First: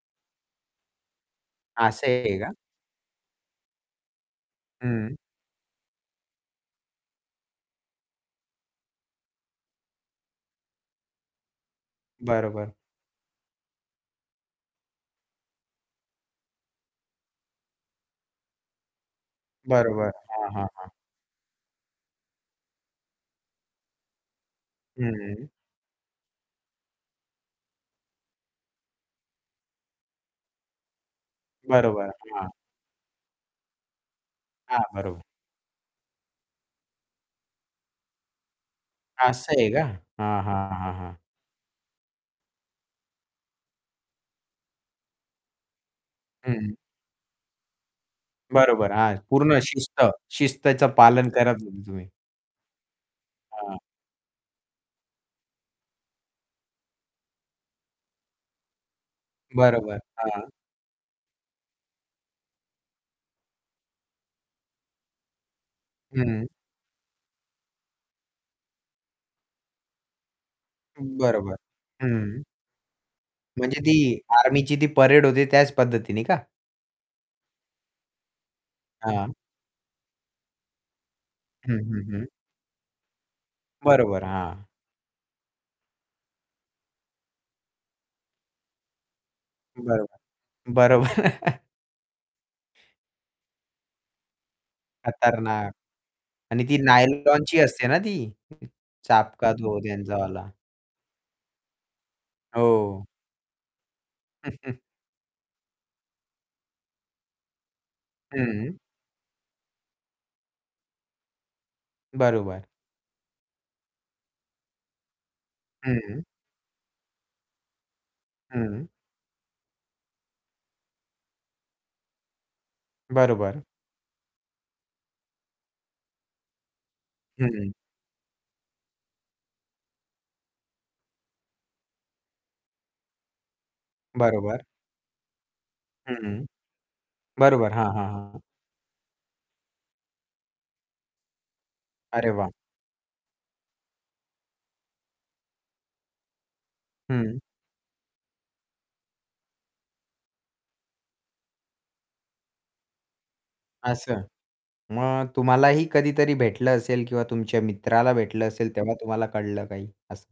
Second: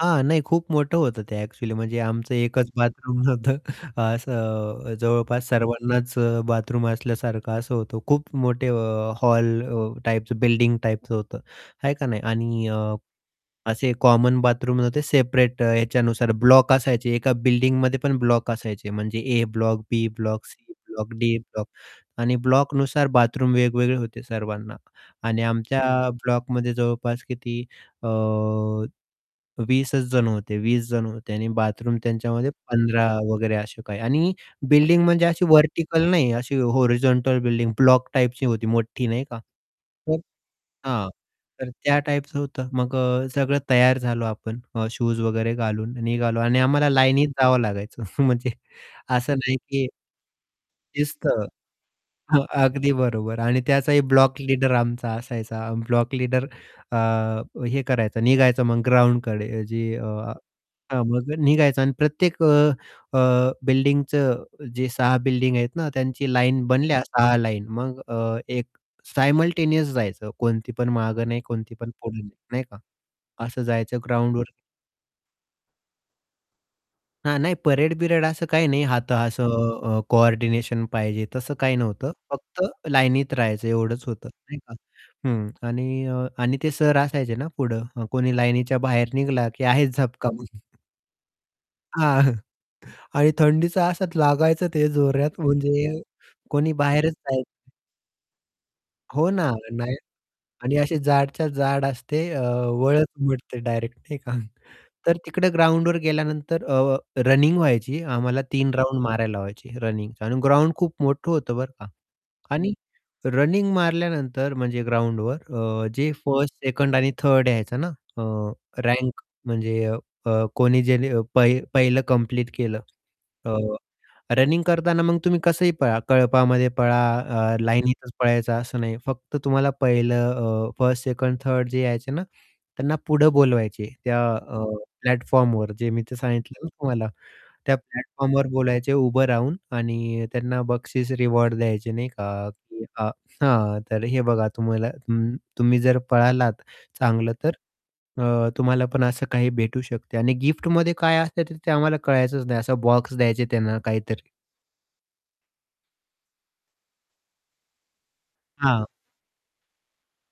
हां. नाही खूप मोठं होतं ते ॲक्चुअली म्हणजे असं आमचं आहे का? एकच बाथरूम नव्हतं असं अ, हं. जवळपास सर्वांनाच अ, बाथरूम असल्यासारखं असं होतं खूप मोठे अ, हॉल अ, टाईपचं बिल्डिंग टाईपचं होतं आहे का नाही. आणि बरोबर. अ, असे कॉमन बाथरूम नव्हते, सेपरेट अ, याच्यानुसार ब्लॉक असायचे एका बिल्डिंगमध्ये पण ब्लॉक असायचे म्हणजे ए ब्लॉक, बी बरोबर. ब्लॉक, हां. हां. सी हां. ब्लॉक, डी ब्लॉक आणि ब्लॉकनुसार बाथरूम वेगवेगळे होते सर्वांना. आणि हं. आमच्या ब्लॉकमध्ये जवळपास किती अ, 20 च जण होते. 20 जण होते आणि बाथरूम बरोबर, हां. त्यांच्यामध्ये 15 वगैरे असे काही आणि हां. बिल्डिंग बरोबर. म्हणजे अशी व्हर्टिकल नाही अशी हॉरिझॉन्टल बिल्डिंग ब्लॉक टाइपची होती मोठी नाही का? असं आहे का? तर हां, हां, हां, हां, हां. तर त्या टाइपच होतं. मग अ, सगळं तयार झालो आपण. शूज वगैरे घालून निघालो आणि हं. आम्हाला लाईनीत जावं लागायचं म्हणजे बरोबर. हां, असं नाही पूर्ण की शिस्त. शिस्तचं शिस्त. पालन करा [unintelligible] तुम्ही. हो, अगदी बरोबर आणि हां. त्याचाही ब्लॉक लीडर आमचा असायचा ब्लॉक लीडर अ, हे करायचा, निघायचा मग ग्राउंडकडे जे बरोबर. अ, हां. हां, मग निघायचा आणि प्रत्येक अ, अ, बिल्डिंगचं जे 6 बिल्डिंग आहेत ना, त्यांची हं. लाईन बनल्या 6 लाईन. मग अ, एक सायमल्टेनियस जायचं कोणती पण मागे नाही, बरोबर. कोणती पण पुढे नाही. हं. नाही का. असं म्हणजे ती जायचं ग्राउंडवर आर्मीची ती परेड होते त्याच पद्धतीने का? हां, नाही परेड-बिरेड असं काही नाही. हात हां. असं अ, कोऑर्डिनेशन पाहिजे. तसं काही हं, हं, नव्हतं. हं. फक्त लाईनीत राहायचं एवढच बरोबर, होतं नाही हां. का. हं. आणि अ, आणि ते सर असायचे ना, पुढे कोणी लाईनीच्या बाहेर निघाला की आहेच बरोबर, झपका मग. बरोबर. हां, आणि थंडीचा असाच लागायचं ते जोरात खतरनाक. म्हणजे आणि कोणी ती बाहेरच नायलॉनची जायचं. असते ना ती [unintelligible] हो ना, चापका तो नाही. त्यांचावाला? आणि अशी जाडच्या जाड असते. अ, वळच हो. उमटते डायरेक्ट नाही का. तर तिकडे ग्राउंडवर गेल्यानंतर अ, रनिंग व्हायची आम्हाला हं. 3 राउंड मारायला लावायचे रनिंगचा. आणि ग्राउंड खूप मोठं होतं बरं का बरोबर. आणि रनिंग मारल्यानंतर म्हणजे ग्राउंडवर अ, जे हं. 1st 2nd आणि 3rd यायचं ना. अ, हं. रँक म्हणजे अ, कोणी ज्यानी अ, पाहि पहिलं कंप्लीट केलं. अ, बरोबर. रनिंग करतांना मग तुम्ही कसंही पळा, कळपामध्ये पळा, अ, हं. लाईनीतच पळायचं असं नाही फक्त तुम्हाला पहिलं अ, 1st, 2nd, 3rd जे यायचे ना, त्यांना पुढे बोलवायचे. त्या बरोबर. अ, प्लॅटफॉर्मवर जे मी ते हं. सांगितलं ना तुम्हाला बरोबर. त्या हां, हां, हां. प्लॅटफॉर्मवर बोलायचे उभं राहून आणि त्यांना बक्षीस, रिवॉर्ड द्यायचे नाही अरे का वाह! [unintelligible] हां, तर हे बघा तुम्हाला हं. तुम्ही जर पळालात चांगलं, हं. तर अ, तुम्हाला पण असं काही भेटू शकते. आणि गिफ्टमध्ये काय असते ते आम्हाला कळायचच नाही असा बॉक्स द्यायचे त्यांना असं, काहीतरी. मग तुम्हालाही कधीतरी भेटलं असेल किंवा तुमच्या मित्राला भेटलं असेल हां. तेव्हा तुम्हाला कळलं काही असं?